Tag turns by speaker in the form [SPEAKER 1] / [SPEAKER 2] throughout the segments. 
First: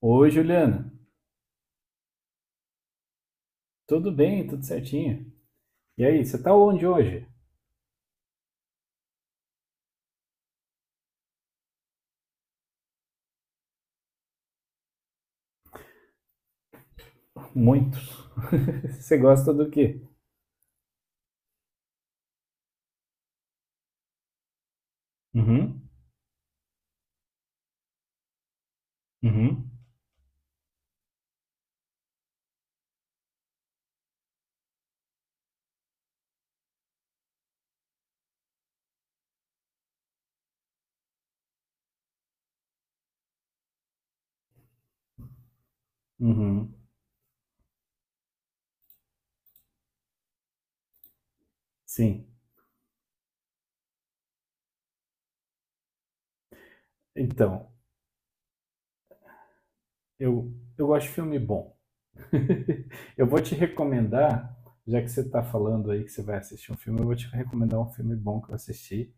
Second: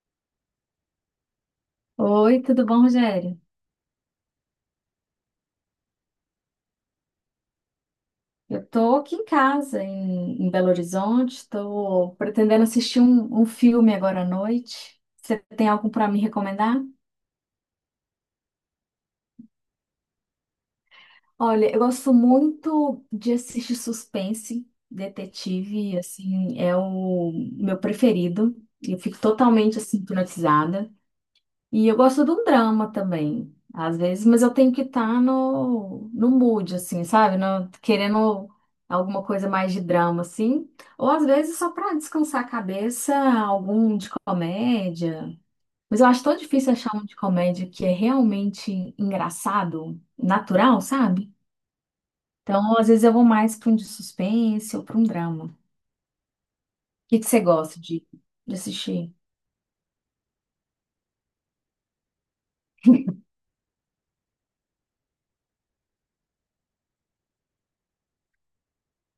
[SPEAKER 1] Oi, Juliana.
[SPEAKER 2] Oi, tudo bom, Rogério?
[SPEAKER 1] Tudo bem? Tudo certinho? E aí, você tá onde hoje?
[SPEAKER 2] Eu tô aqui em casa, em Belo Horizonte, tô pretendendo assistir um filme agora à noite. Você tem algum para me recomendar?
[SPEAKER 1] Muito. Você gosta do quê?
[SPEAKER 2] Olha, eu gosto muito de assistir suspense,
[SPEAKER 1] Uhum,
[SPEAKER 2] detetive, assim, é o meu preferido. Eu fico
[SPEAKER 1] uhum,
[SPEAKER 2] totalmente, assim, hipnotizada. E eu gosto de um drama também, às vezes, mas eu tenho que estar no mood, assim, sabe? Querendo alguma coisa mais de drama, assim. Ou às vezes só para descansar a cabeça, algum de comédia. Mas eu acho tão difícil
[SPEAKER 1] uhum.
[SPEAKER 2] achar um de comédia que é realmente engraçado, natural, sabe?
[SPEAKER 1] Sim.
[SPEAKER 2] Então, às vezes eu vou mais para um de suspense ou para um drama. O que que você
[SPEAKER 1] Então,
[SPEAKER 2] gosta de assistir?
[SPEAKER 1] eu, eu gosto de filme bom. Eu vou te recomendar, já que você tá falando aí que você vai assistir um filme, eu vou te recomendar um filme bom que eu assisti.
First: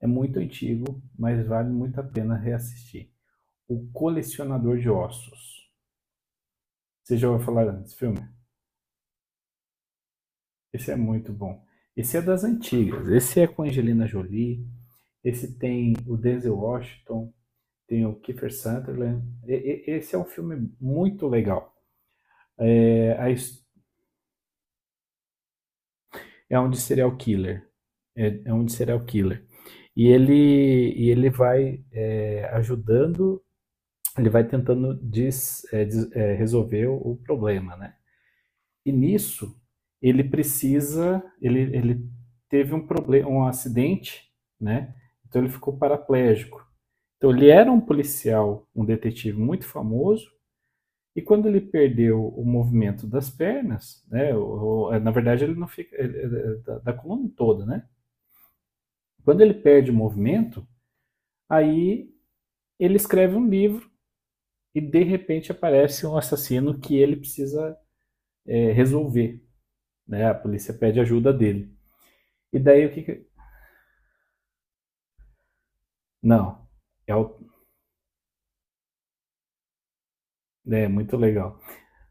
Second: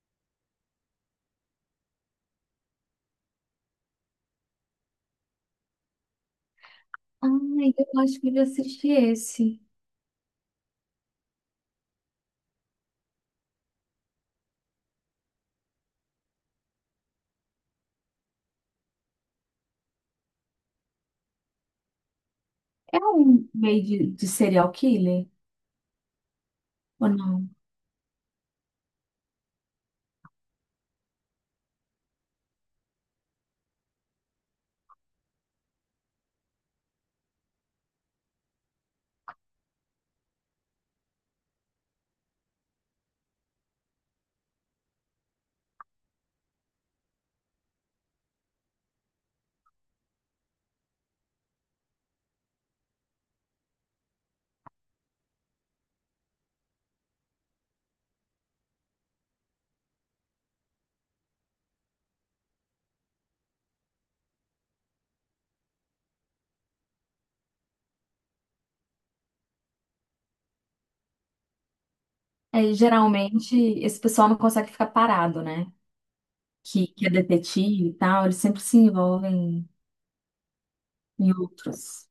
[SPEAKER 1] É muito antigo, mas vale muito a pena reassistir. O Colecionador de Ossos. Você já ouviu falar
[SPEAKER 2] Ai,
[SPEAKER 1] desse
[SPEAKER 2] eu
[SPEAKER 1] filme?
[SPEAKER 2] acho que eu já assisti esse.
[SPEAKER 1] Esse é muito bom. Esse é das antigas. Esse é com Angelina Jolie. Esse tem o Denzel Washington. Tem o Kiefer Sutherland. Esse é um filme muito legal.
[SPEAKER 2] É
[SPEAKER 1] É, a
[SPEAKER 2] um
[SPEAKER 1] his-
[SPEAKER 2] meio de serial killer
[SPEAKER 1] É um de
[SPEAKER 2] ou
[SPEAKER 1] serial
[SPEAKER 2] não?
[SPEAKER 1] killer. É um de serial killer. E ele vai ajudando, ele vai tentando resolver o problema, né? E nisso, ele teve um problema, um acidente, né? Então ele ficou paraplégico. Então ele era um policial, um detetive muito famoso, e quando ele perdeu o movimento das pernas, né? Na verdade ele não fica ele- da, da coluna toda, né? Quando ele perde o movimento, aí ele escreve um livro e de repente aparece um assassino que ele precisa resolver, né? A polícia pede ajuda dele. E
[SPEAKER 2] É,
[SPEAKER 1] daí o que-
[SPEAKER 2] geralmente esse pessoal não consegue ficar parado, né?
[SPEAKER 1] Não,
[SPEAKER 2] Que é
[SPEAKER 1] é o
[SPEAKER 2] detetive e tal, eles sempre se envolvem
[SPEAKER 1] é muito
[SPEAKER 2] em
[SPEAKER 1] legal.
[SPEAKER 2] outros.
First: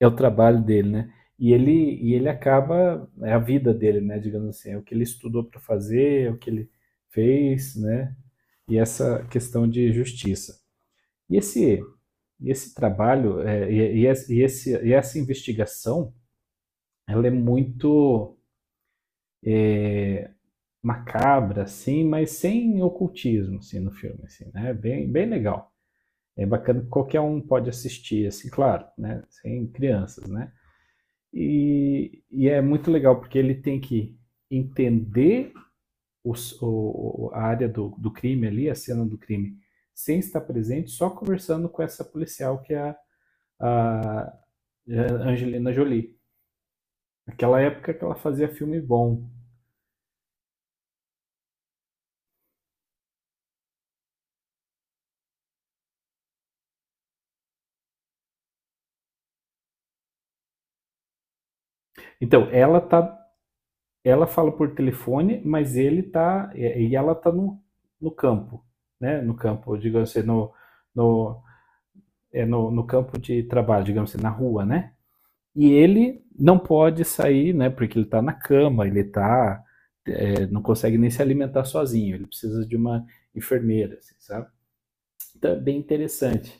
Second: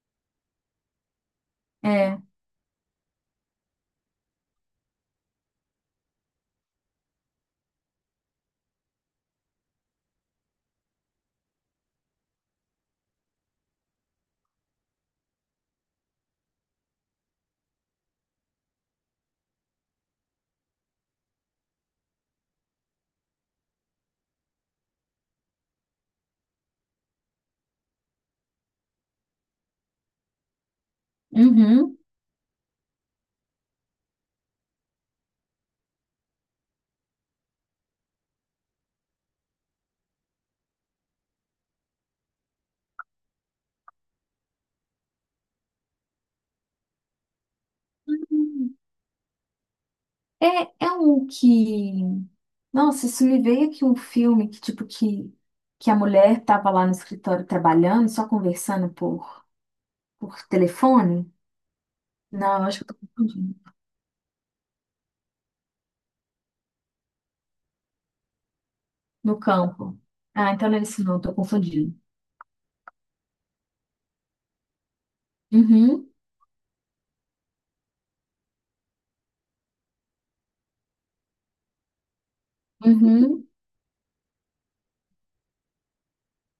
[SPEAKER 1] É o trabalho dele, né. E ele e
[SPEAKER 2] É,
[SPEAKER 1] ele acaba a vida dele, né, digamos assim, é o que ele estudou para fazer, é o que ele fez, né, e essa questão de justiça. E esse e esse trabalho, eh, e esse e esse e essa investigação, ela é muito macabra, assim, mas sem ocultismo, assim, no filme, assim, né, bem legal. É bacana que qualquer um pode assistir, assim, claro, né, sem crianças, né.
[SPEAKER 2] uhum.
[SPEAKER 1] E é muito legal, porque ele tem que entender a área do, do crime ali, a cena do crime, sem estar presente, só conversando com essa policial que é a Angelina Jolie. Naquela época que ela fazia filme bom.
[SPEAKER 2] É, é um que. Nossa, isso me veio aqui um filme que, tipo, que a mulher tava lá no escritório trabalhando, só conversando por telefone.
[SPEAKER 1] Então,
[SPEAKER 2] Não, eu acho que eu tô confundindo.
[SPEAKER 1] ela fala por telefone, mas ele tá, e ela tá no campo, né? No
[SPEAKER 2] No
[SPEAKER 1] campo,
[SPEAKER 2] campo.
[SPEAKER 1] digamos assim,
[SPEAKER 2] Ah, então não é isso não, eu tô
[SPEAKER 1] no,
[SPEAKER 2] confundindo.
[SPEAKER 1] no campo de trabalho, digamos assim, na rua, né? E
[SPEAKER 2] Uhum,
[SPEAKER 1] ele não pode sair, né? Porque ele está na cama, não consegue nem se alimentar sozinho. Ele precisa de uma
[SPEAKER 2] uhum.
[SPEAKER 1] enfermeira, assim, sabe? Então é bem interessante.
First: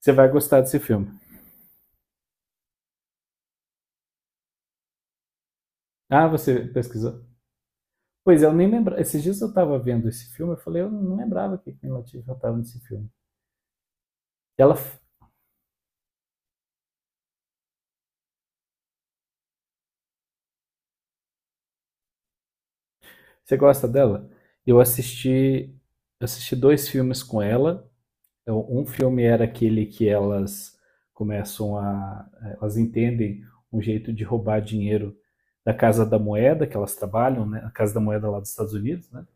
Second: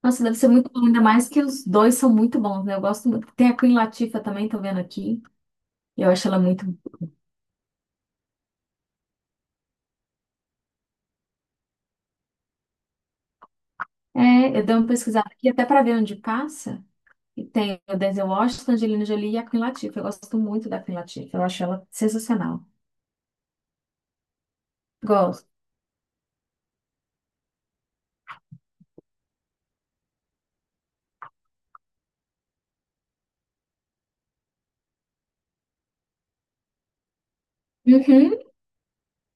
[SPEAKER 1] Você
[SPEAKER 2] Nossa,
[SPEAKER 1] vai
[SPEAKER 2] deve ser
[SPEAKER 1] gostar
[SPEAKER 2] muito
[SPEAKER 1] desse
[SPEAKER 2] bom, ainda
[SPEAKER 1] filme.
[SPEAKER 2] mais que os dois são muito bons, né? Eu gosto muito. Tem a Queen Latifah também, tô vendo aqui. Eu acho
[SPEAKER 1] Ah,
[SPEAKER 2] ela
[SPEAKER 1] você
[SPEAKER 2] muito.
[SPEAKER 1] pesquisou? Pois é, eu nem lembrava. Esses dias eu estava vendo esse filme, eu falei, eu não lembrava que Queen Latifah estava nesse filme.
[SPEAKER 2] É, eu
[SPEAKER 1] Ela,
[SPEAKER 2] dei uma pesquisada aqui até para ver onde passa. E tem o Denzel Washington, Angelina Jolie e a Queen Latifah. Eu gosto muito da Queen Latifah. Eu acho ela sensacional.
[SPEAKER 1] você gosta dela? Eu
[SPEAKER 2] Gosto.
[SPEAKER 1] assisti, Assisti dois filmes com ela. Então, um filme era aquele que elas começam a. eh, elas entendem um jeito de roubar dinheiro da Casa da Moeda, que elas trabalham, né? A Casa da Moeda
[SPEAKER 2] Uhum,
[SPEAKER 1] lá dos Estados Unidos, né?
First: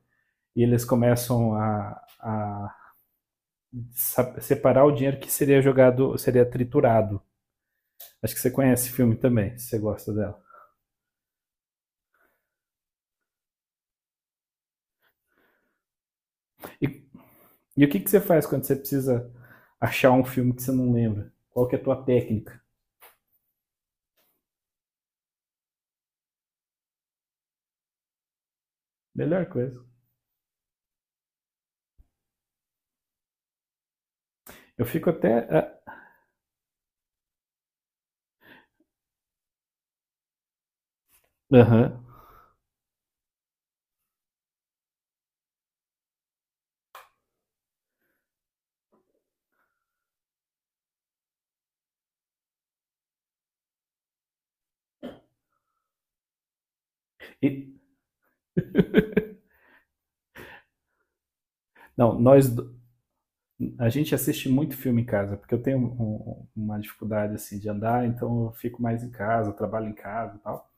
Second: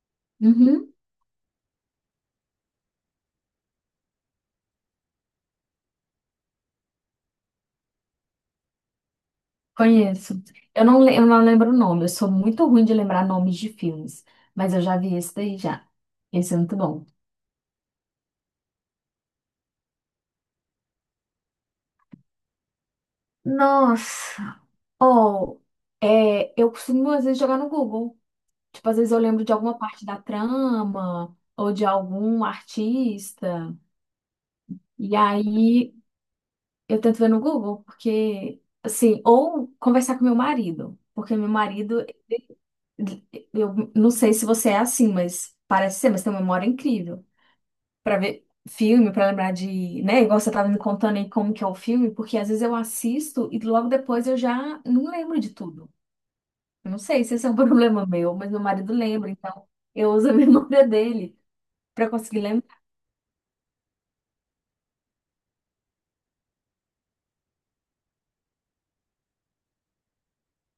[SPEAKER 1] E eles
[SPEAKER 2] uhum,
[SPEAKER 1] começam a separar o dinheiro que seria jogado, seria triturado. Acho que você conhece o filme também, se você gosta
[SPEAKER 2] conheço.
[SPEAKER 1] dela.
[SPEAKER 2] Eu não lembro o nome. Eu sou muito ruim de lembrar nomes de filmes. Mas eu já vi esse daí já. Esse é muito
[SPEAKER 1] E,
[SPEAKER 2] bom.
[SPEAKER 1] e o que você faz quando você precisa achar um filme que você não lembra? Qual que é a tua técnica?
[SPEAKER 2] Nossa. Oh, é, eu costumo às vezes jogar no Google. Tipo, às vezes eu lembro
[SPEAKER 1] Melhor
[SPEAKER 2] de alguma
[SPEAKER 1] coisa.
[SPEAKER 2] parte da trama ou de algum artista,
[SPEAKER 1] Eu fico
[SPEAKER 2] e
[SPEAKER 1] até. Ah,
[SPEAKER 2] aí eu tento ver no Google, porque, assim, ou conversar com meu marido, porque meu
[SPEAKER 1] Aham.
[SPEAKER 2] marido,
[SPEAKER 1] Uh-huh.
[SPEAKER 2] eu não sei se você é assim, mas parece ser, mas tem uma memória incrível. Pra ver filme, pra lembrar de, né, igual você tava me contando aí como que é o filme, porque às vezes eu assisto e logo depois eu já não lembro de tudo. Eu não sei se esse
[SPEAKER 1] E,
[SPEAKER 2] é um problema meu, mas meu marido lembra, então eu uso a memória dele. Pra
[SPEAKER 1] não,
[SPEAKER 2] conseguir
[SPEAKER 1] nós,
[SPEAKER 2] lembrar.
[SPEAKER 1] A gente assiste muito filme em casa, porque eu tenho uma dificuldade assim de andar, então eu fico mais em casa, eu trabalho em casa e tal,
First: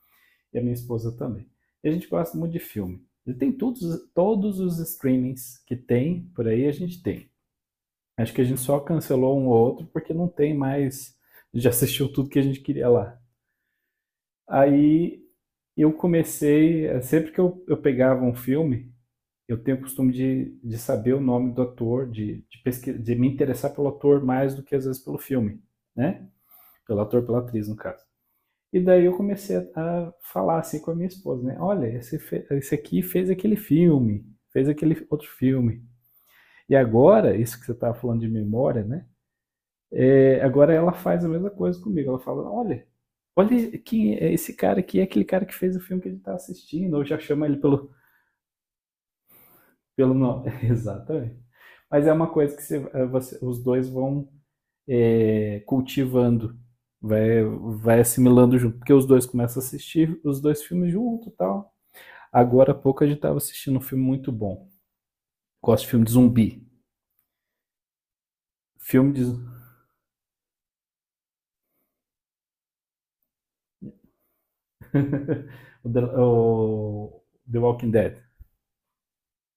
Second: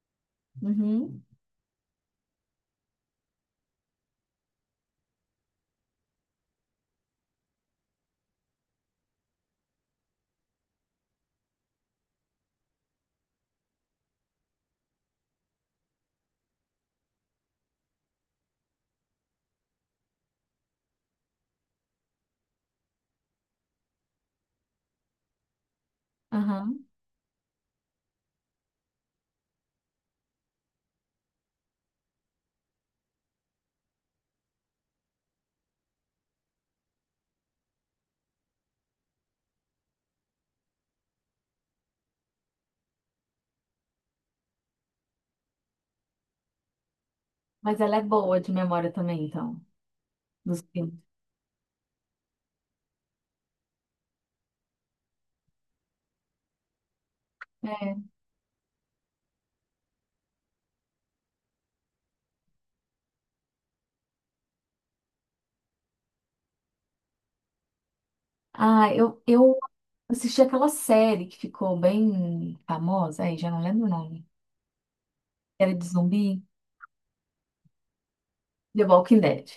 [SPEAKER 1] e a minha esposa
[SPEAKER 2] Uhum,
[SPEAKER 1] também. E a gente gosta muito de filme. E tem todos os streamings que tem por aí, a gente tem. Acho que a gente só cancelou um ou outro porque não tem mais. A gente já assistiu tudo que a gente queria lá. Aí sempre que eu pegava um filme, eu tenho o costume de saber o nome do ator, pesquisa, de me interessar pelo ator mais do que às vezes pelo filme, né?
[SPEAKER 2] aham.
[SPEAKER 1] Pelo ator, pela atriz, no caso. E daí a falar assim com a minha esposa, né? Olha, esse aqui fez aquele filme, fez aquele outro filme. E agora, isso que você estava falando de memória, né? É, agora ela faz a mesma coisa comigo. Ela fala, olha, olha quem é esse cara aqui, é aquele cara que fez o filme que a gente está assistindo, ou já chama ele
[SPEAKER 2] Mas ela é boa de memória também, então,
[SPEAKER 1] pelo nome.
[SPEAKER 2] dos filmes.
[SPEAKER 1] Exatamente. Mas é uma coisa que os dois vão cultivando, vai, vai
[SPEAKER 2] É.
[SPEAKER 1] assimilando junto, porque os dois começam a assistir os dois filmes junto e tal. Agora há pouco a gente estava assistindo um filme muito bom. Gosto de filme de zumbi.
[SPEAKER 2] Ah,
[SPEAKER 1] Filme
[SPEAKER 2] eu
[SPEAKER 1] de.
[SPEAKER 2] assisti aquela série que ficou bem famosa, aí já não lembro o nome. Era de zumbi,
[SPEAKER 1] O The Walking Dead.
[SPEAKER 2] The Walking Dead.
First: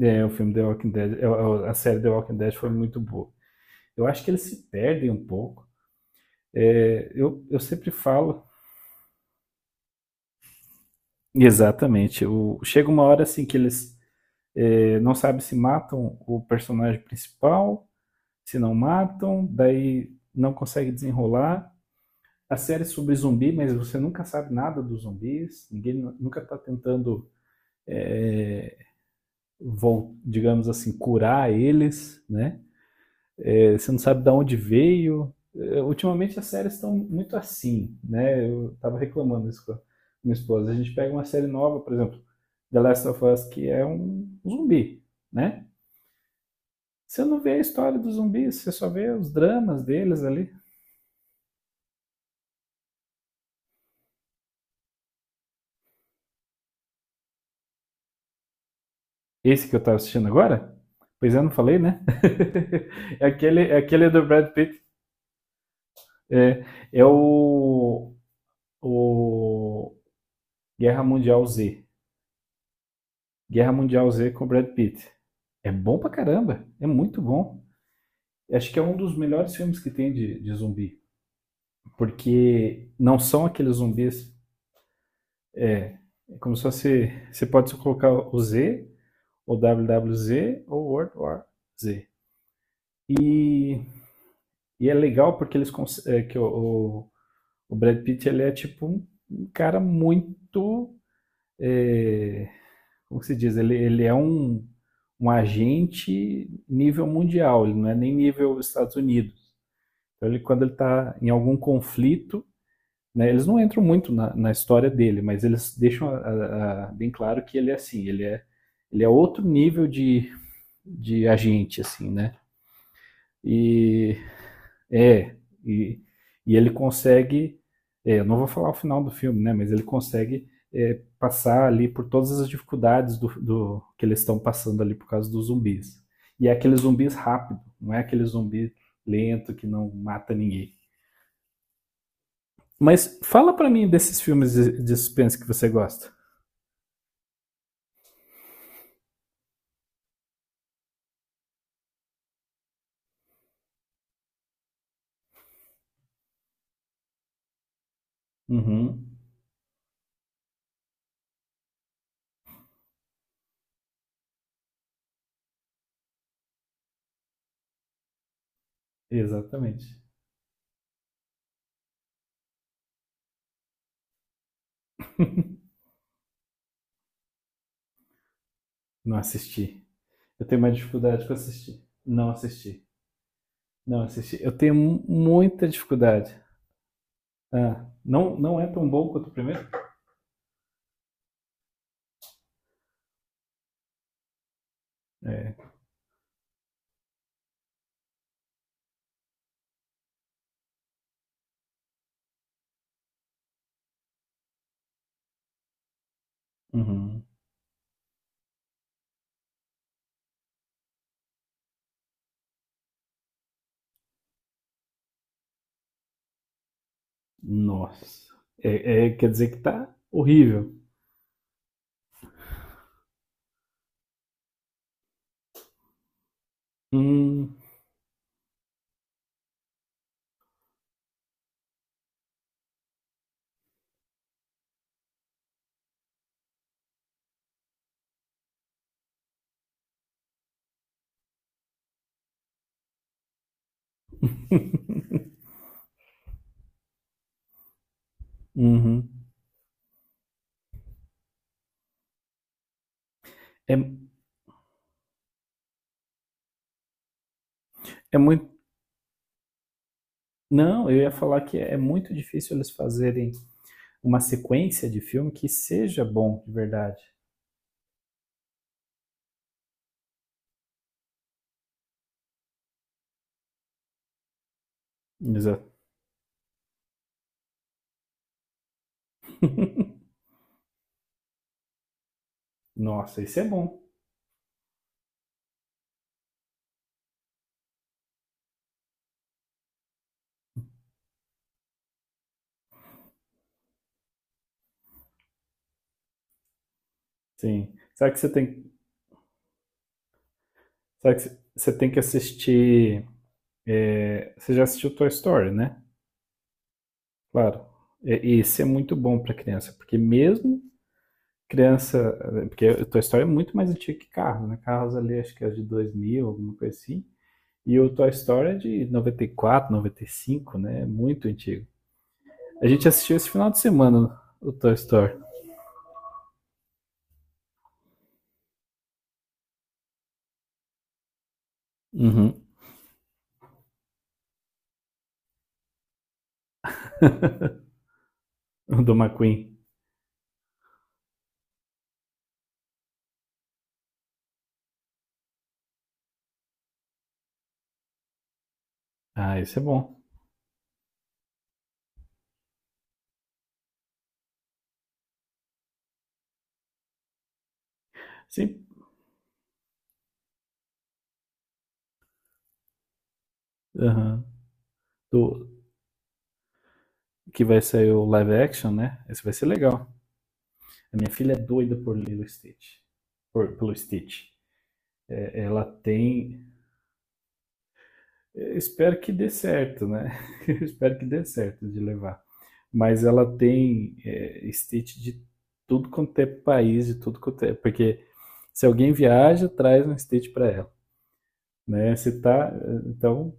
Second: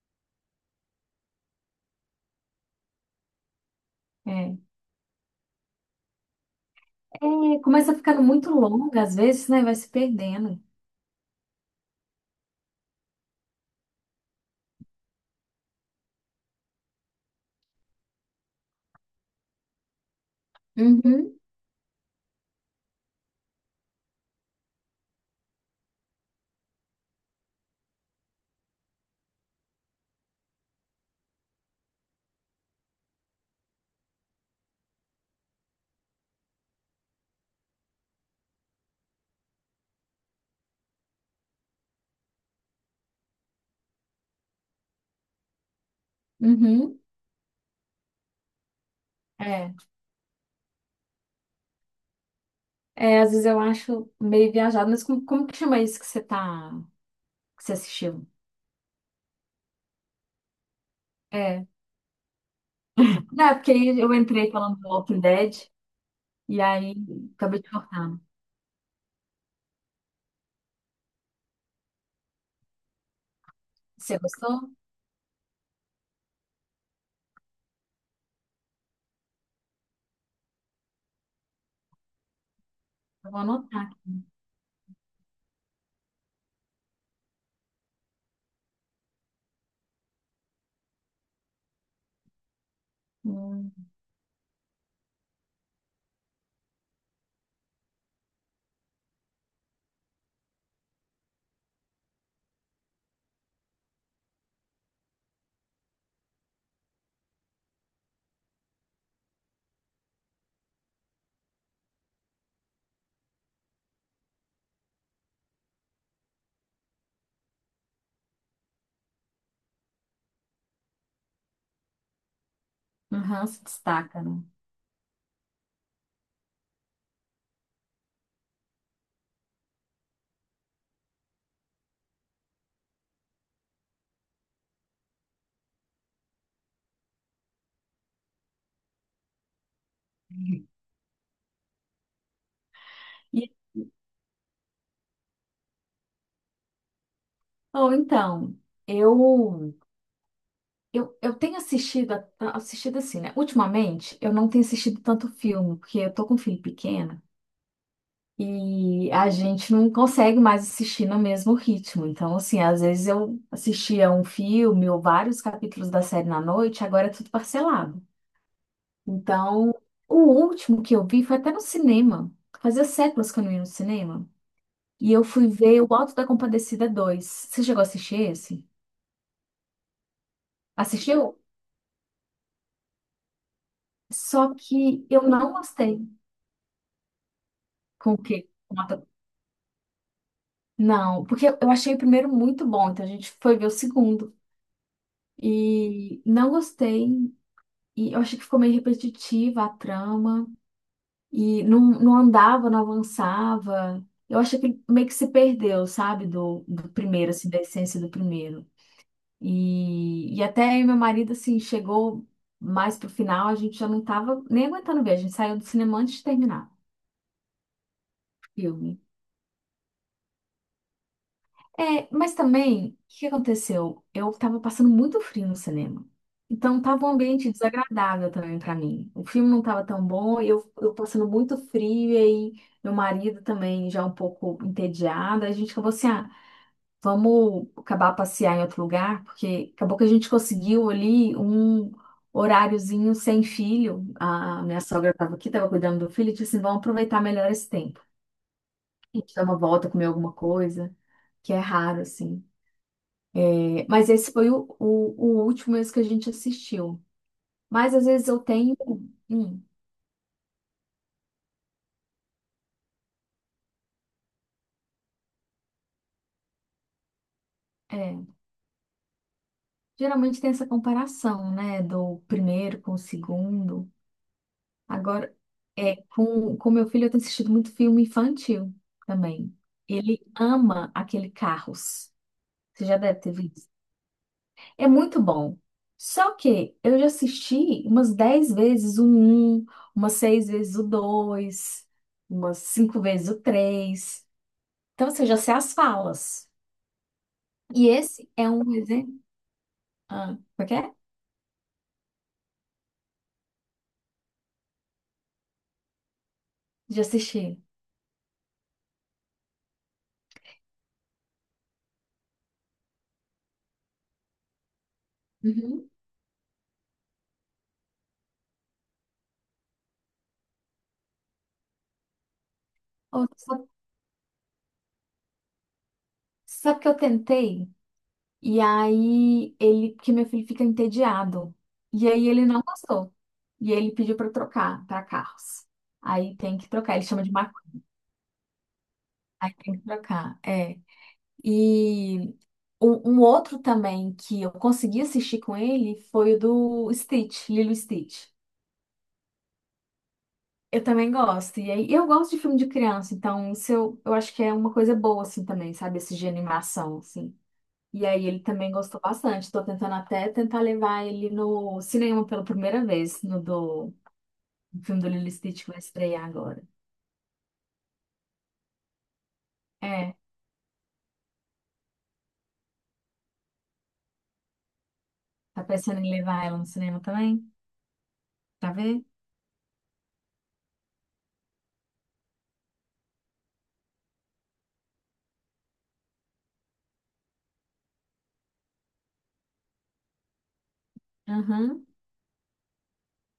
[SPEAKER 1] É, o filme The Walking Dead. É, é, A série The Walking Dead foi muito boa. Eu acho que eles
[SPEAKER 2] É.
[SPEAKER 1] se perdem um pouco. Eu
[SPEAKER 2] É,
[SPEAKER 1] sempre
[SPEAKER 2] começa ficando
[SPEAKER 1] falo
[SPEAKER 2] muito longa às vezes, né? Vai se perdendo.
[SPEAKER 1] exatamente. Chega uma hora assim que não sabem se matam o personagem principal, se não matam, daí não consegue
[SPEAKER 2] Uhum,
[SPEAKER 1] desenrolar. A série é sobre zumbi, mas você nunca sabe nada dos zumbis, nunca está tentando, digamos assim, curar eles, né? É, você não sabe de onde veio. É, ultimamente as séries estão muito assim, né? Eu estava reclamando isso com a minha esposa. A gente pega uma série nova, por exemplo, The Last of Us, que é um zumbi, né?
[SPEAKER 2] uhum.
[SPEAKER 1] Você não vê a história dos zumbis, você só vê os
[SPEAKER 2] É.
[SPEAKER 1] dramas deles ali.
[SPEAKER 2] É, às vezes eu acho meio viajado, mas como que chama isso que você assistiu?
[SPEAKER 1] Esse que eu estava assistindo agora? Pois é, não
[SPEAKER 2] É.
[SPEAKER 1] falei, né?
[SPEAKER 2] Não, é porque
[SPEAKER 1] É
[SPEAKER 2] aí
[SPEAKER 1] aquele
[SPEAKER 2] eu
[SPEAKER 1] do Brad
[SPEAKER 2] entrei falando
[SPEAKER 1] Pitt.
[SPEAKER 2] do Walking Dead e
[SPEAKER 1] É,
[SPEAKER 2] aí
[SPEAKER 1] é
[SPEAKER 2] acabei de
[SPEAKER 1] o,
[SPEAKER 2] cortar.
[SPEAKER 1] o Guerra Mundial Z. Guerra Mundial
[SPEAKER 2] Você
[SPEAKER 1] Z com o Brad
[SPEAKER 2] gostou?
[SPEAKER 1] Pitt. É bom pra caramba, é muito bom. Acho que é um dos melhores filmes que tem de zumbi, porque não
[SPEAKER 2] Eu vou
[SPEAKER 1] são aqueles
[SPEAKER 2] anotar aqui.
[SPEAKER 1] zumbis. É como se fosse, você pode só colocar o Z, ou WWZ, ou World War Z.
[SPEAKER 2] Um,
[SPEAKER 1] E, e é legal porque eles cons- é, que o, o Brad Pitt ele é tipo um cara muito, é, como se diz, ele é um agente nível mundial, ele não é nem nível Estados Unidos. Então, ele, quando ele está em algum conflito, né, eles não entram muito na história dele, mas eles deixam bem claro que ele é assim, ele é outro nível de agente, assim, né?
[SPEAKER 2] um ranço
[SPEAKER 1] E
[SPEAKER 2] destaca, né?
[SPEAKER 1] é, e, e ele consegue, é, eu não vou falar o final do filme, né? Mas ele consegue é, passar ali por todas as dificuldades do, do que eles estão passando ali por causa dos zumbis. E é aquele zumbis rápido, não é aquele zumbi lento que não mata ninguém. Mas
[SPEAKER 2] E,
[SPEAKER 1] fala pra mim desses filmes de suspense que você gosta.
[SPEAKER 2] ou então, eu, eu tenho assistido, assistido assim, né? Ultimamente, eu não tenho assistido tanto filme, porque eu tô com um filho pequeno e
[SPEAKER 1] Uhum,
[SPEAKER 2] a gente não consegue mais assistir no mesmo ritmo. Então, assim, às vezes eu assistia um filme ou vários capítulos da série na noite, agora é tudo parcelado. Então,
[SPEAKER 1] exatamente.
[SPEAKER 2] o último que eu vi foi até no cinema. Fazia séculos que eu não ia no cinema. E eu fui ver o Alto da Compadecida dois. Você chegou a assistir esse?
[SPEAKER 1] Não assisti. Eu tenho uma dificuldade com
[SPEAKER 2] Assistiu?
[SPEAKER 1] assistir. Não assisti. Não assisti. Eu
[SPEAKER 2] Só
[SPEAKER 1] tenho
[SPEAKER 2] que eu não
[SPEAKER 1] muita
[SPEAKER 2] gostei.
[SPEAKER 1] dificuldade. Ah,
[SPEAKER 2] Com o
[SPEAKER 1] não,
[SPEAKER 2] quê?
[SPEAKER 1] não é tão bom quanto o primeiro?
[SPEAKER 2] Não, porque eu achei o primeiro muito bom, então a gente foi ver o segundo.
[SPEAKER 1] É.
[SPEAKER 2] E não gostei. E eu achei que ficou meio repetitiva a trama. E não andava, não avançava. Eu achei que ele meio que se perdeu, sabe? Do
[SPEAKER 1] Uhum.
[SPEAKER 2] primeiro, assim, da essência do primeiro. E até eu e meu marido, assim, chegou mais pro final, a gente já não tava nem aguentando ver, a gente saiu do cinema antes de terminar
[SPEAKER 1] Nossa.
[SPEAKER 2] o filme.
[SPEAKER 1] É, é, quer dizer que tá horrível.
[SPEAKER 2] É, mas também, o que aconteceu? Eu tava passando muito frio no cinema. Então tava um ambiente
[SPEAKER 1] Hum.
[SPEAKER 2] desagradável também pra mim. O filme não tava tão bom, eu passando muito frio, e aí meu marido também já um pouco entediado, a gente acabou assim, ah, vamos acabar passear em outro lugar, porque acabou que a gente conseguiu ali um horáriozinho sem filho. A minha sogra estava aqui, estava cuidando do filho, e disse assim, vamos aproveitar melhor esse tempo.
[SPEAKER 1] Uhum.
[SPEAKER 2] A gente dá uma volta, comer alguma coisa, que é raro, assim.
[SPEAKER 1] É,
[SPEAKER 2] É, mas esse foi o último mesmo que a gente assistiu. Mas às
[SPEAKER 1] é
[SPEAKER 2] vezes eu
[SPEAKER 1] muito.
[SPEAKER 2] tenho. hum,
[SPEAKER 1] Não, eu ia falar que é muito difícil eles fazerem uma sequência de filme que seja bom de verdade.
[SPEAKER 2] É, geralmente tem essa comparação, né? Do primeiro com o segundo. Agora,
[SPEAKER 1] Exato.
[SPEAKER 2] com meu filho eu tenho assistido muito filme infantil também. Ele ama aquele Carros. Você já deve
[SPEAKER 1] Nossa,
[SPEAKER 2] ter
[SPEAKER 1] isso é
[SPEAKER 2] visto.
[SPEAKER 1] bom.
[SPEAKER 2] É muito bom. Só que eu já assisti umas 10 vezes o um, umas 6 vezes o dois, umas 5 vezes o três. Então, você já sei as falas.
[SPEAKER 1] Sim.
[SPEAKER 2] E esse é um exemplo. Ah, por quê?
[SPEAKER 1] Será que você tem que assistir? É, você já assistiu Toy Story, né?
[SPEAKER 2] De assistir.
[SPEAKER 1] Claro. E, esse é muito bom para criança, porque criança, porque o Toy Story é muito mais antigo que Carros, né? Carros ali acho que é de
[SPEAKER 2] Uhum.
[SPEAKER 1] 2000, alguma coisa assim. E o Toy Story é de 94, 95 né? É muito antigo. A gente assistiu
[SPEAKER 2] Ou-
[SPEAKER 1] esse final de
[SPEAKER 2] Sabe
[SPEAKER 1] semana o Toy Story.
[SPEAKER 2] sabe que eu tentei? E aí ele, porque meu filho fica entediado. E aí
[SPEAKER 1] Uhum.
[SPEAKER 2] ele não gostou. E aí ele pediu para trocar para carros. Aí tem que trocar, ele chama de macaco.
[SPEAKER 1] O do McQueen.
[SPEAKER 2] Aí tem que trocar, é. E um outro também que eu consegui assistir com ele foi o do Stitch, Lilo e Stitch.
[SPEAKER 1] Ah, isso é bom.
[SPEAKER 2] Eu também gosto. E aí eu gosto de filme de criança, então isso eu acho que é uma coisa boa assim também, sabe? Esse de animação assim. E aí ele
[SPEAKER 1] Sim.
[SPEAKER 2] também gostou bastante. Estou tentando até tentar levar ele no cinema pela primeira vez,
[SPEAKER 1] Aham.
[SPEAKER 2] no filme do Lilo e
[SPEAKER 1] Do,
[SPEAKER 2] Stitch que vai estrear agora.
[SPEAKER 1] que vai sair o live action, né? Esse vai ser legal.
[SPEAKER 2] É,
[SPEAKER 1] A minha filha é doida por ler Stitch. Por, pelo Stitch. É,
[SPEAKER 2] tá
[SPEAKER 1] ela
[SPEAKER 2] pensando em levar
[SPEAKER 1] tem.
[SPEAKER 2] ela no cinema também?
[SPEAKER 1] Eu
[SPEAKER 2] Pra
[SPEAKER 1] espero
[SPEAKER 2] ver?
[SPEAKER 1] que dê certo, né? Eu espero que dê certo de levar. Mas ela tem é, Stitch de tudo quanto é país, de tudo quanto é. Porque se alguém viaja, traz um Stitch para ela.
[SPEAKER 2] Aham.
[SPEAKER 1] Né? Se tá. Então,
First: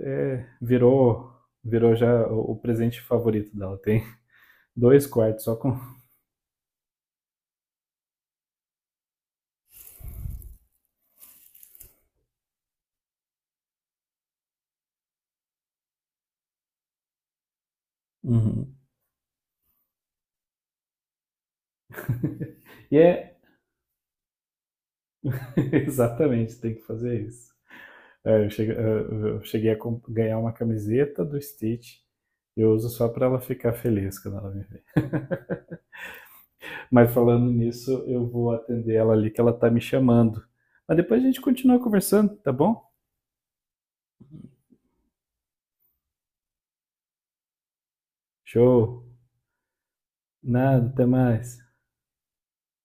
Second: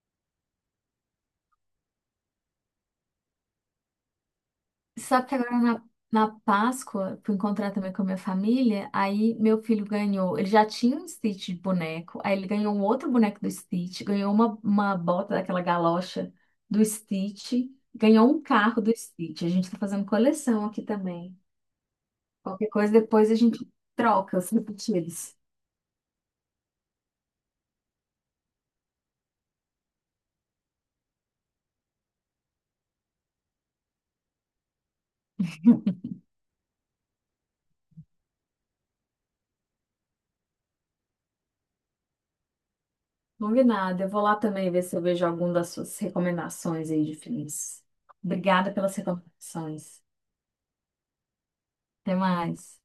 [SPEAKER 1] é, virou já o presente favorito dela. Tem dois
[SPEAKER 2] Só que
[SPEAKER 1] quartos só
[SPEAKER 2] agora
[SPEAKER 1] com.
[SPEAKER 2] na Páscoa, fui encontrar também com a minha família, aí meu filho ganhou, ele já tinha um Stitch de boneco, aí ele ganhou um outro boneco do Stitch, ganhou uma bota daquela galocha do Stitch, ganhou um
[SPEAKER 1] Uhum.
[SPEAKER 2] carro do Stitch. A gente tá fazendo coleção aqui também. Qualquer coisa,
[SPEAKER 1] E
[SPEAKER 2] depois a
[SPEAKER 1] é,
[SPEAKER 2] gente troca os repetidos.
[SPEAKER 1] exatamente, tem que fazer isso. É, cheguei a ganhar uma camiseta do Stitch. Eu uso só pra ela ficar feliz quando ela me vê. Mas falando nisso, eu vou atender ela ali que ela tá me chamando. Mas depois a gente continua conversando, tá bom?
[SPEAKER 2] Combinado. Eu vou lá também ver se eu vejo algum das suas recomendações aí de filmes. Obrigada pelas
[SPEAKER 1] Show.
[SPEAKER 2] recomendações.
[SPEAKER 1] Nada, até mais.
[SPEAKER 2] Até mais.